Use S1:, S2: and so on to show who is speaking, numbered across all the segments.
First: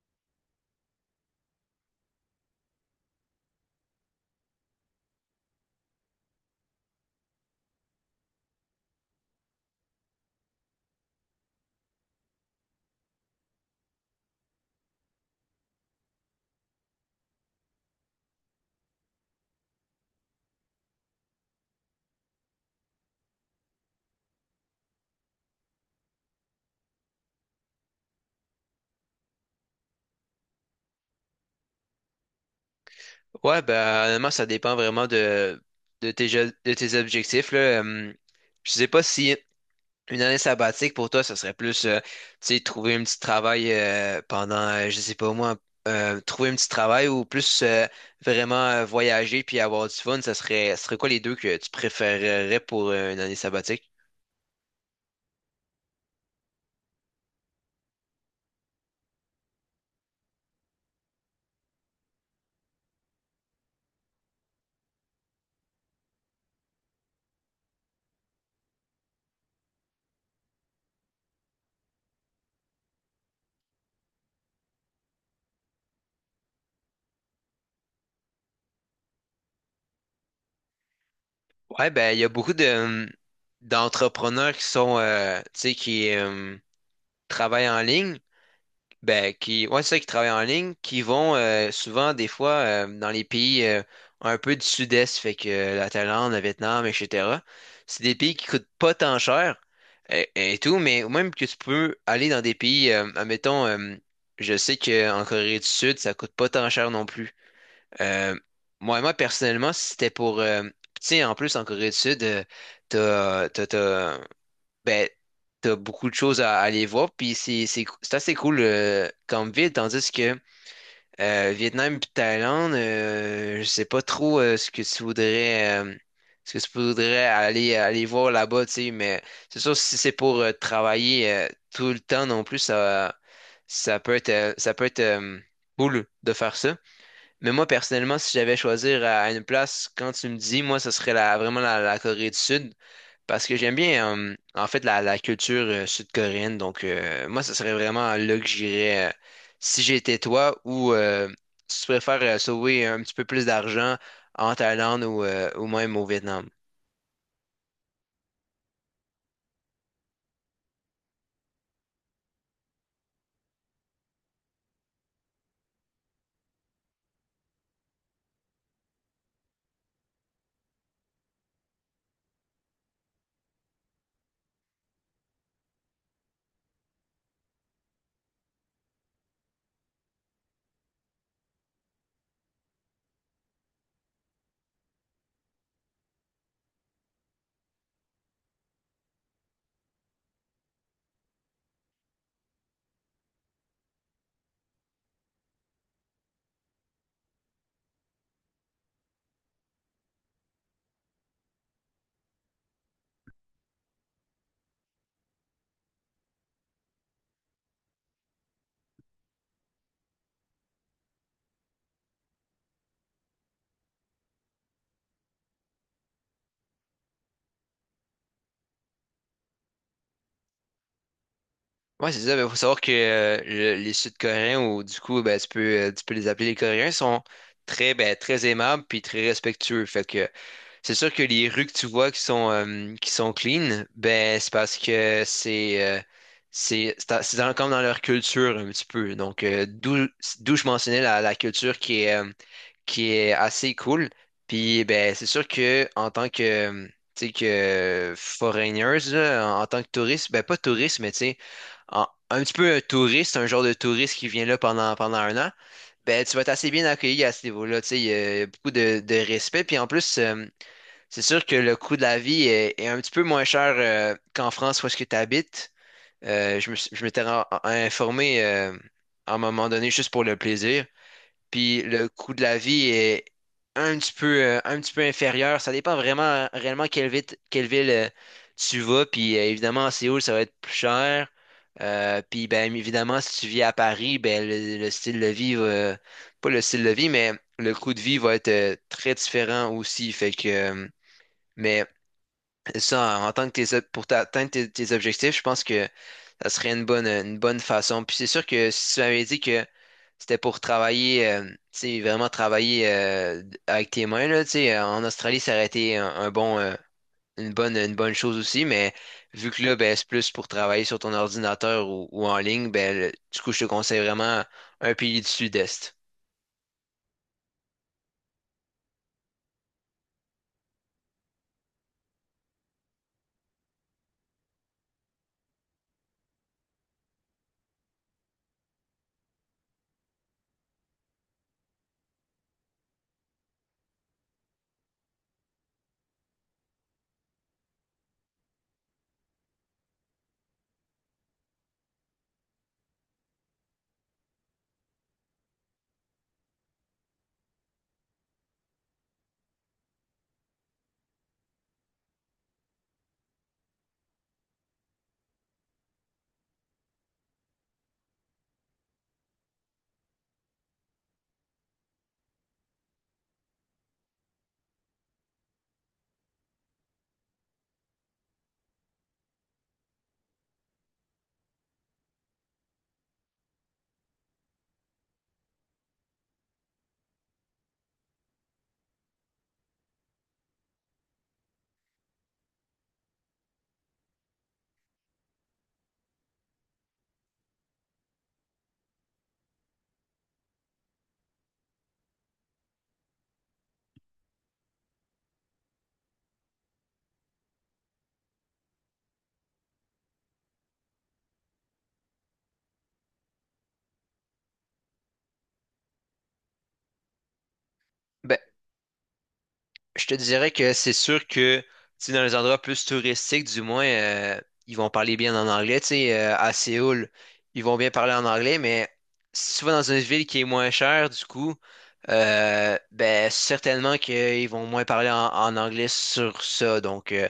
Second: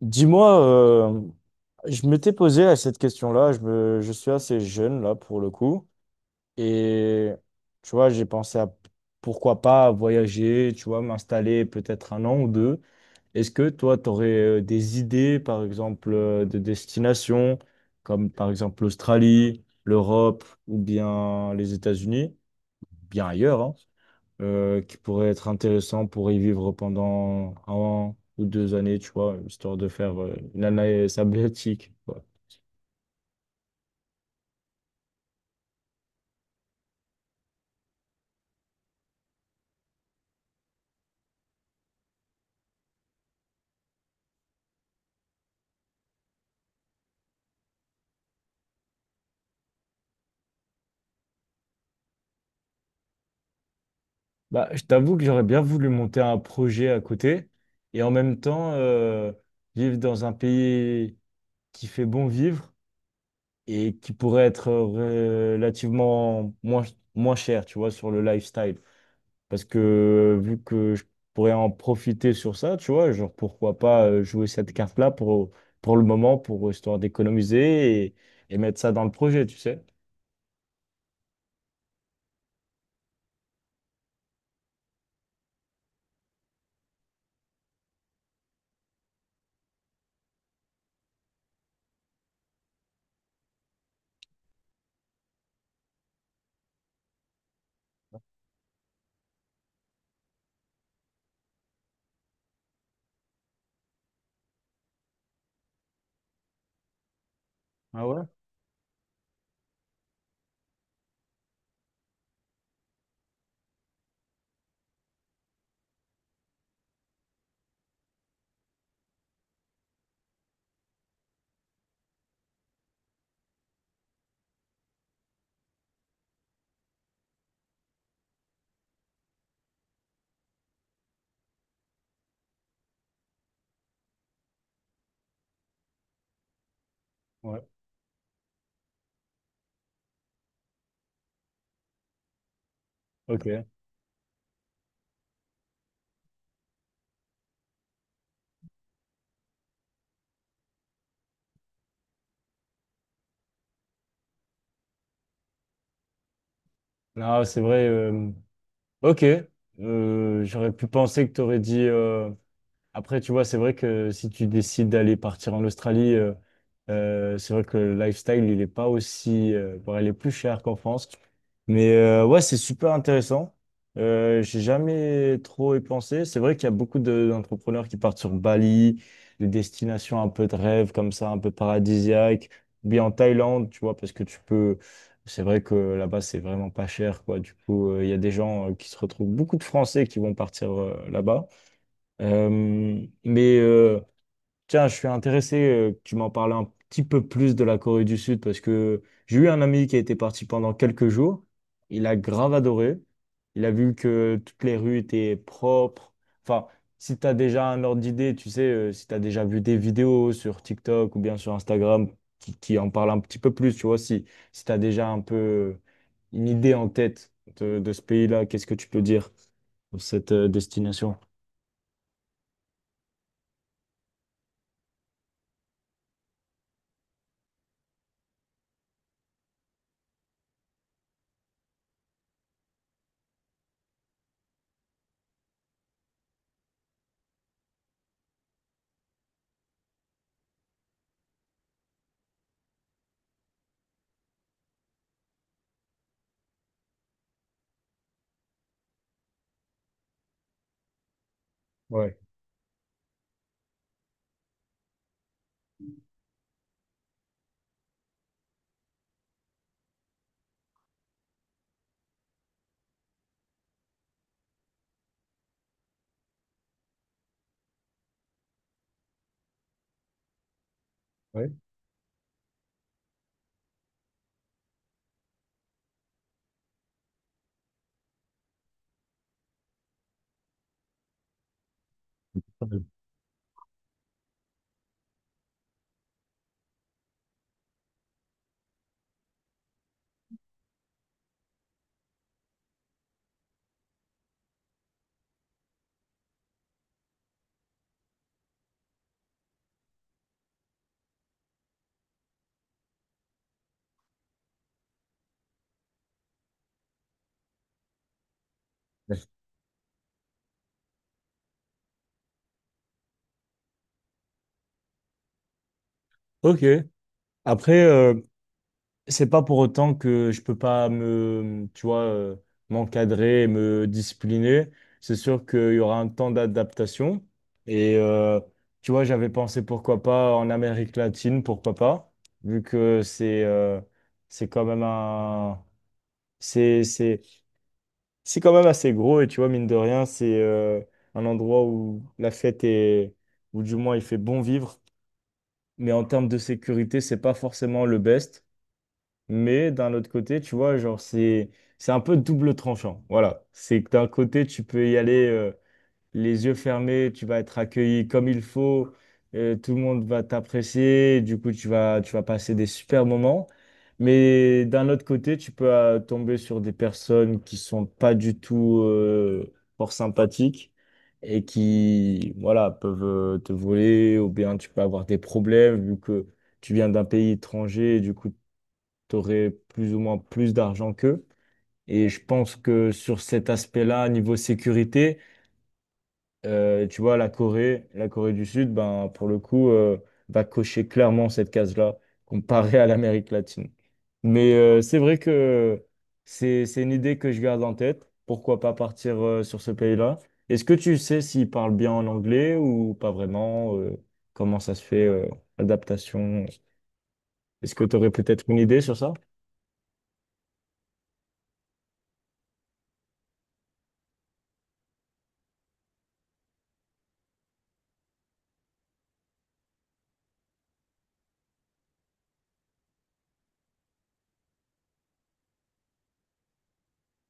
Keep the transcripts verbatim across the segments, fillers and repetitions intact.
S1: Dis-moi, euh, je m'étais posé à cette question-là, je me, je suis assez jeune là pour le coup, et tu vois, j'ai pensé à pourquoi pas voyager, tu vois, m'installer peut-être un an ou deux. Est-ce que toi, tu aurais euh, des idées, par exemple, euh, de destinations, comme par exemple l'Australie, l'Europe ou bien les États-Unis, bien ailleurs, hein? Euh, qui pourrait être intéressant pour y vivre pendant un an ou deux années, tu vois, histoire de faire euh, une année sabbatique, quoi.
S2: Ouais, ben, honnêtement, ça dépend vraiment de, de tes, je- de tes objectifs, là. Hum, je sais pas si une année sabbatique pour toi, ça serait plus, euh, tu sais, trouver un petit travail euh, pendant, euh, je sais pas moi, euh, trouver un petit travail ou plus euh, vraiment euh, voyager puis avoir du fun, ça serait, ça serait quoi les deux que tu préférerais pour euh, une année sabbatique?
S1: Bah, je t'avoue que j'aurais bien voulu monter un projet à côté et en même temps euh, vivre dans un pays qui fait bon vivre et qui pourrait être euh, relativement moins, moins cher, tu vois, sur le lifestyle. Parce que vu que je pourrais en profiter sur ça, tu vois, genre pourquoi pas euh, jouer cette carte-là pour, pour le moment, pour histoire d'économiser et, et mettre ça dans le projet, tu sais.
S2: Ouais, ben, il y a beaucoup de, hum, d'entrepreneurs qui sont, euh, tu sais, qui euh, travaillent en ligne. Ben, qui, ouais, c'est ça, qui travaillent en ligne, qui vont euh, souvent, des fois, euh, dans les pays euh, un peu du sud-est, fait que euh, la Thaïlande, le Vietnam, et cetera. C'est des pays qui coûtent pas tant cher et, et tout, mais même que tu peux aller dans des pays, euh, admettons, euh, je sais qu'en Corée du Sud, ça coûte pas tant cher non plus.
S1: Ah ouais?
S2: Euh, moi, moi, personnellement, si c'était pour. euh, tu sais, en plus, en Corée du Sud, euh, t'as, t'as, t'as- ben, t'as beaucoup de choses à à aller voir, puis c'est c'est cou- c'est assez cool euh, comme ville, tandis que euh, Vietnam puis Thaïlande, euh, je sais pas trop euh, ce que tu voudrais euh, ce que tu voudrais aller aller voir là-bas, tu sais, mais c'est sûr si c'est pour euh, travailler euh, tout le temps non plus, ça ça peut être euh, ça peut être euh, cool de faire ça. Mais
S1: Ouais,
S2: moi personnellement, si j'avais à choisir à à une place, quand tu me dis, moi, ce serait la, vraiment la, la Corée du Sud. Parce que
S1: ok.
S2: j'aime bien, euh, en fait, la, la culture euh, sud-coréenne. Donc, euh, moi, ce serait vraiment là que j'irais euh, si j'étais toi ou euh, si tu préfères euh, sauver un petit peu plus d'argent en Thaïlande ou, euh, ou même au Vietnam.
S1: Non, c'est vrai. Euh, ok. Euh, j'aurais pu penser que tu aurais dit. euh, Après, tu vois, c'est vrai que si tu décides d'aller partir en Australie, euh, euh, c'est vrai que le lifestyle, il est pas aussi... euh, bon, il est plus cher qu'en France. Mais euh, ouais, c'est super intéressant. Euh, j'ai jamais trop y pensé. C'est vrai qu'il y a beaucoup de- d'entrepreneurs qui partent sur Bali, des destinations un peu de rêve comme ça, un peu paradisiaques, ou bien en Thaïlande, tu vois, parce que tu peux. C'est vrai que là-bas, c'est vraiment pas cher, quoi. Du coup, euh, il y a des gens euh, qui se retrouvent, beaucoup de Français qui vont partir euh, là-bas. Euh, mais euh, tiens, je suis intéressé euh, que tu m'en parles un petit peu plus de la Corée du Sud parce que j'ai eu un ami qui a été parti pendant quelques jours. Il a grave adoré. Il a vu que toutes les rues étaient propres. Enfin, si tu as déjà un ordre d'idée, tu sais, euh, si tu as déjà vu des vidéos sur TikTok ou bien sur Instagram qui, qui en parlent un petit peu plus, tu vois, si, si tu as déjà un peu une idée en tête de, de ce pays-là, qu'est-ce que tu peux dire sur cette euh, destination?
S2: Ouais, c'est ça. Il faut savoir que euh, le- les Sud-Coréens, ou du coup, ben, tu peux, euh, tu peux les appeler les Coréens, sont très, ben, très aimables puis très respectueux. Fait que c'est sûr que les rues que tu vois qui sont, euh, qui sont clean, ben, c'est parce que c'est euh, c'est c'est dans- c'est dans- comme dans leur culture un petit peu. Donc, euh, d'où d'où je mentionnais la, la culture qui est, euh, qui est assez cool. Puis, ben, c'est sûr que en tant que, euh, tu sais, que foreigners, là, en en tant que touriste, ben, pas touriste, mais tu sais, en-
S1: Ouais,
S2: un petit peu un touriste, un genre de touriste qui vient là pendant, pendant un an, ben, tu vas être assez bien accueilli à ce niveau-là. Tu sais, il y a beaucoup de, de respect. Puis en plus, euh, c'est sûr que le coût de la vie est, est un petit peu moins cher euh, qu'en France où est-ce que tu habites. Euh, je me, suis- je m'étais ren- informé euh, à un moment donné juste pour le plaisir.
S1: ouais.
S2: Puis le coût de la vie est un petit peu, euh, un petit peu inférieur. Ça dépend vraiment réellement quelle ville, quelle ville euh, tu vas. Puis euh, évidemment, à Séoul, ça va être plus cher. Euh, puis ben évidemment, si tu vis à Paris, ben le, le style de vie va- pas le style de vie, mais le coût de vie va être euh, très différent aussi. Fait que euh, mais et ça, en tant que tes, ob- pour atteindre tes, tes objectifs, je pense que ça serait une bonne, une bonne façon. Puis c'est sûr que si tu m'avais dit que c'était pour travailler, euh, tu sais, vraiment travailler euh, avec tes mains, là, tu sais, euh, en Australie, ça aurait été un, un bon, euh, une bonne, une bonne chose aussi, mais vu que là, ben, c'est plus pour travailler sur ton ordinateur ou, ou en ligne, ben, le- du coup, je te conseille vraiment un pays du Sud-Est.
S1: Ok. Après, euh, c'est pas pour autant que je peux pas me, tu vois, euh, m'encadrer, et me discipliner. C'est sûr qu'il y aura un temps d'adaptation. Et euh, tu vois, j'avais pensé pourquoi pas en Amérique latine, pourquoi pas, vu que c'est euh, c'est quand même un, c'est c'est c'est quand même assez gros. Et tu vois, mine de rien, c'est euh, un endroit où la fête est, ou du moins il fait bon vivre. Mais en termes de sécurité, c'est pas forcément le best. Mais d'un autre côté, tu vois, genre, c'est, c'est un peu double tranchant. Voilà. C'est que d'un côté, tu peux y aller euh, les yeux fermés, tu vas être accueilli comme il faut, euh, tout le monde va t'apprécier, du coup, tu vas, tu vas passer des super moments. Mais d'un autre côté, tu peux euh, tomber sur des personnes qui sont pas du tout euh, fort sympathiques et qui, voilà, peuvent euh, te voler ou bien tu peux avoir des problèmes vu que tu viens d'un pays étranger, et du coup, tu aurais plus ou moins plus d'argent qu'eux. Et je pense que sur cet aspect-là, niveau sécurité, euh, tu vois, la Corée, la Corée du Sud, ben, pour le coup, euh, va cocher clairement cette case-là comparée à l'Amérique latine. Mais euh, c'est vrai que c'est, c'est une idée que je garde en tête. Pourquoi pas partir euh, sur ce pays-là? Est-ce que tu sais s'ils parlent bien en anglais ou pas vraiment? Euh, comment ça se fait, euh, l'adaptation? Est-ce que tu aurais
S2: Ben,
S1: peut-être une idée sur ça?
S2: je te dirais que c'est sûr que tu sais, dans les endroits plus touristiques, du moins, euh, ils vont parler bien en anglais. Tu sais, euh, à Séoul, ils vont bien parler en anglais, mais si tu vas dans une ville qui est moins chère, du coup, euh, ben certainement qu'ils vont moins parler en, en anglais sur ça. Donc, euh,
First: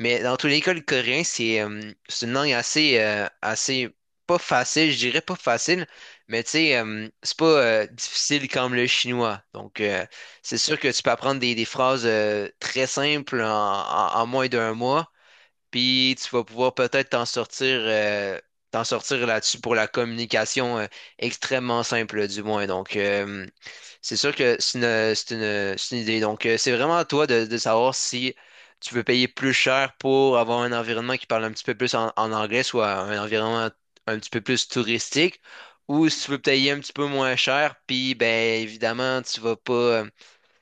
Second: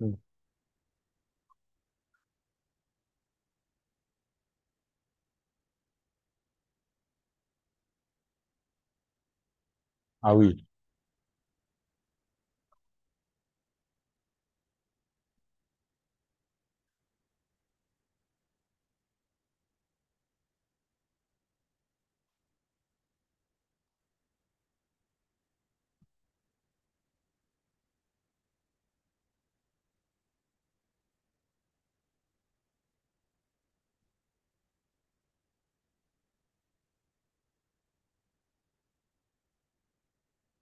S1: Mm.
S2: dans tous les cas, le coréen, c'est euh, c'est une langue assez, euh, assez pas facile, je dirais pas facile, mais tu sais, euh, c'est pas euh, difficile comme le chinois. Donc, euh, c'est sûr que tu peux apprendre des, des phrases euh, très simples en, en- en moins d'un mois, puis tu vas pouvoir peut-être t'en sortir, euh, t'en sortir là-dessus pour la communication euh, extrêmement simple, là, du moins. Donc, euh, c'est sûr que c'est une, c'est une- c'est une idée. Donc, euh, c'est vraiment à toi de, de savoir si tu veux payer plus cher pour avoir un environnement qui parle un petit peu plus en, en anglais, soit un environnement un petit peu plus touristique, ou si tu veux payer un petit peu moins cher, puis, ben, évidemment, tu vas pas. euh,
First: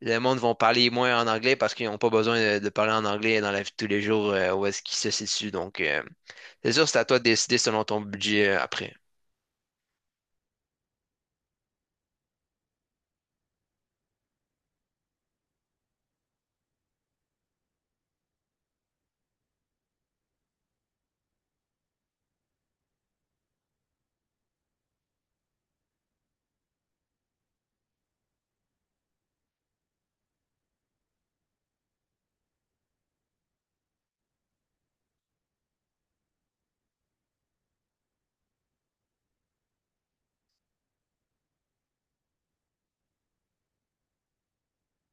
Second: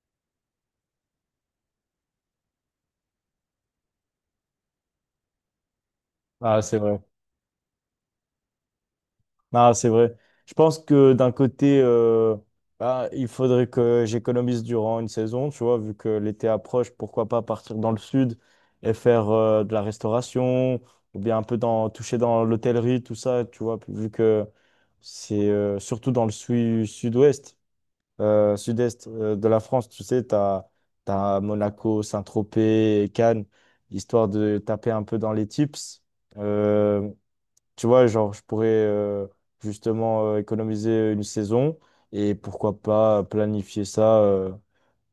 S2: le monde vont parler moins en anglais parce qu'ils n'ont pas besoin de, de parler en anglais dans la vie de tous les jours euh, où est-ce qu'ils se situent. Donc, euh,
S1: Ah,
S2: c'est
S1: c'est
S2: sûr,
S1: vrai.
S2: c'est à toi de décider selon ton budget euh, après.
S1: Ah, c'est vrai. Je pense que d'un côté, euh, bah, il faudrait que j'économise durant une saison, tu vois, vu que l'été approche, pourquoi pas partir dans le sud et faire euh, de la restauration ou bien un peu dans, toucher dans l'hôtellerie, tout ça, tu vois, vu que c'est euh, surtout dans le sud, ouest euh, sud-est euh, de la France, tu sais, tu as, Monaco, Saint-Tropez, Cannes, histoire de taper un peu dans les tips. Euh, Tu vois, genre, je pourrais euh, justement euh, économiser une saison et pourquoi pas planifier ça. euh,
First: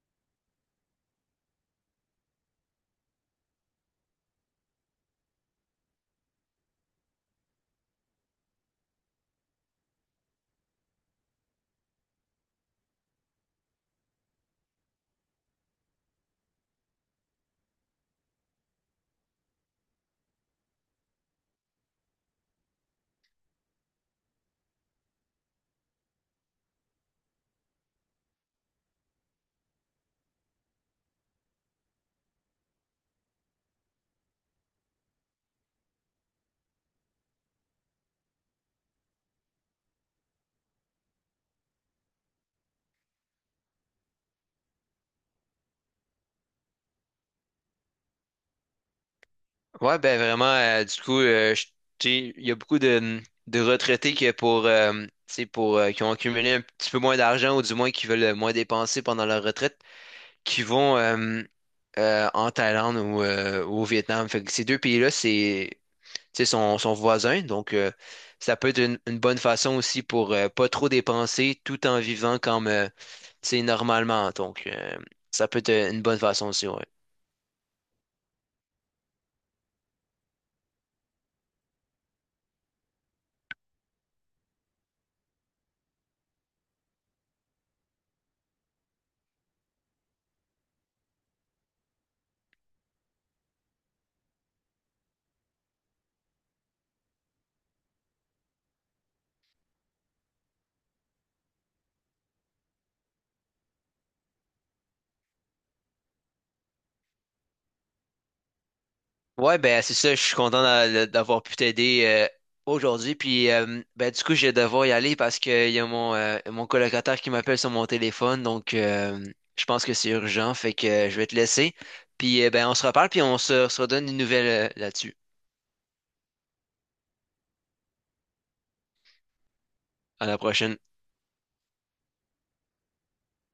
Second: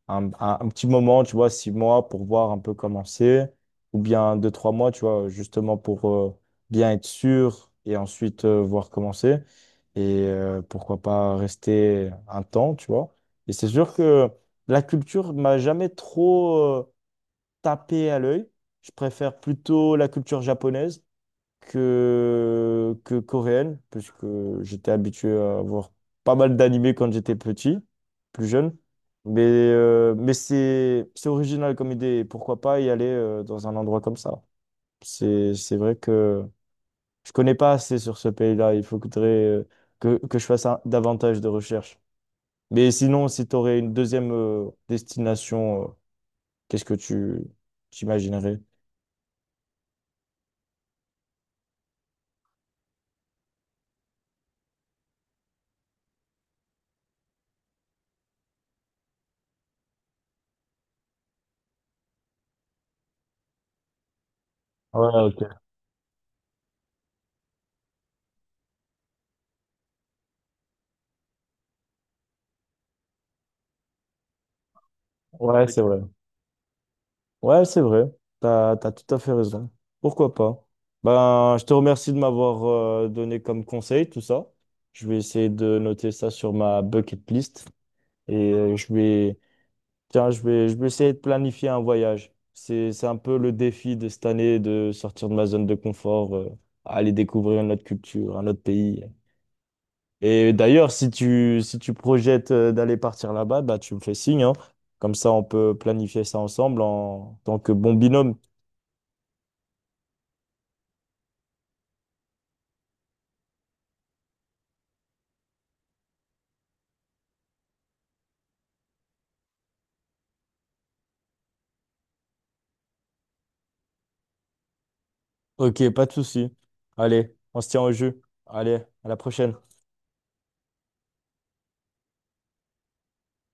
S1: un, un- Un petit moment, tu vois, six mois pour voir un peu comment c'est, ou bien deux, trois mois, tu vois, justement pour euh, bien être sûr et ensuite euh, voir comment c'est. Et euh, pourquoi pas rester un temps, tu vois. Et c'est sûr que la culture m'a jamais trop euh, tapé à l'œil. Je préfère plutôt la culture japonaise que, que coréenne, puisque j'étais habitué à voir pas mal d'animés quand j'étais petit, plus jeune. Mais, euh, mais c'est, c'est original comme idée. Et pourquoi pas y aller euh, dans un endroit comme ça? C'est, c'est vrai que je connais pas assez sur ce pays-là. Il faudrait euh, que, que je fasse un- davantage de recherches. Mais sinon, si tu aurais une deuxième euh, destination, euh, qu'est-ce que tu t'imaginerais?
S2: Ouais, ben vraiment, euh, du coup, euh, je- tu sais, il y a beaucoup de, de retraités que pour, euh, tu sais, pour, euh, qui ont accumulé un petit peu moins d'argent ou du moins qui veulent moins dépenser pendant leur retraite, qui vont euh, euh, en Thaïlande ou, euh, ou au Vietnam. Fait que ces deux pays-là,
S1: Ouais, ok.
S2: c'est tu sais, son, son voisin. Donc, euh, ça peut être une, une bonne façon aussi pour euh, pas trop dépenser tout en vivant comme euh, tu sais, normalement. Donc, euh, ça peut
S1: Ouais,
S2: être
S1: c'est
S2: euh,
S1: vrai.
S2: une bonne façon aussi, ouais.
S1: Ouais, c'est vrai. T'as, t'as tout à fait raison. Pourquoi pas? Ben, je te remercie de m'avoir euh, donné comme conseil tout ça. Je vais essayer de noter ça sur ma bucket list et euh, je vais, tiens, je vais, je vais essayer de planifier un voyage. C'est, c'est un peu le défi de cette année de sortir de ma zone de confort, euh, aller découvrir une autre culture, un autre pays. Et d'ailleurs, si tu, si tu projettes euh, d'aller partir là-bas, bah, tu me fais signe, hein. Comme ça, on peut planifier ça ensemble en tant que bon binôme.
S2: Ouais, ben c'est ça, je suis content d'a- d'avoir pu t'aider euh, aujourd'hui. Puis euh, ben du coup, je vais devoir y aller parce qu'il y a mon, euh, mon colocataire qui m'appelle sur mon téléphone. Donc euh, je pense que c'est urgent. Fait que euh, je vais te laisser. Puis euh, ben on se reparle, puis on se, se redonne une nouvelle là-dessus.
S1: Ok, pas de souci. Allez, on se tient au jus. Allez, à la prochaine.
S2: À la prochaine.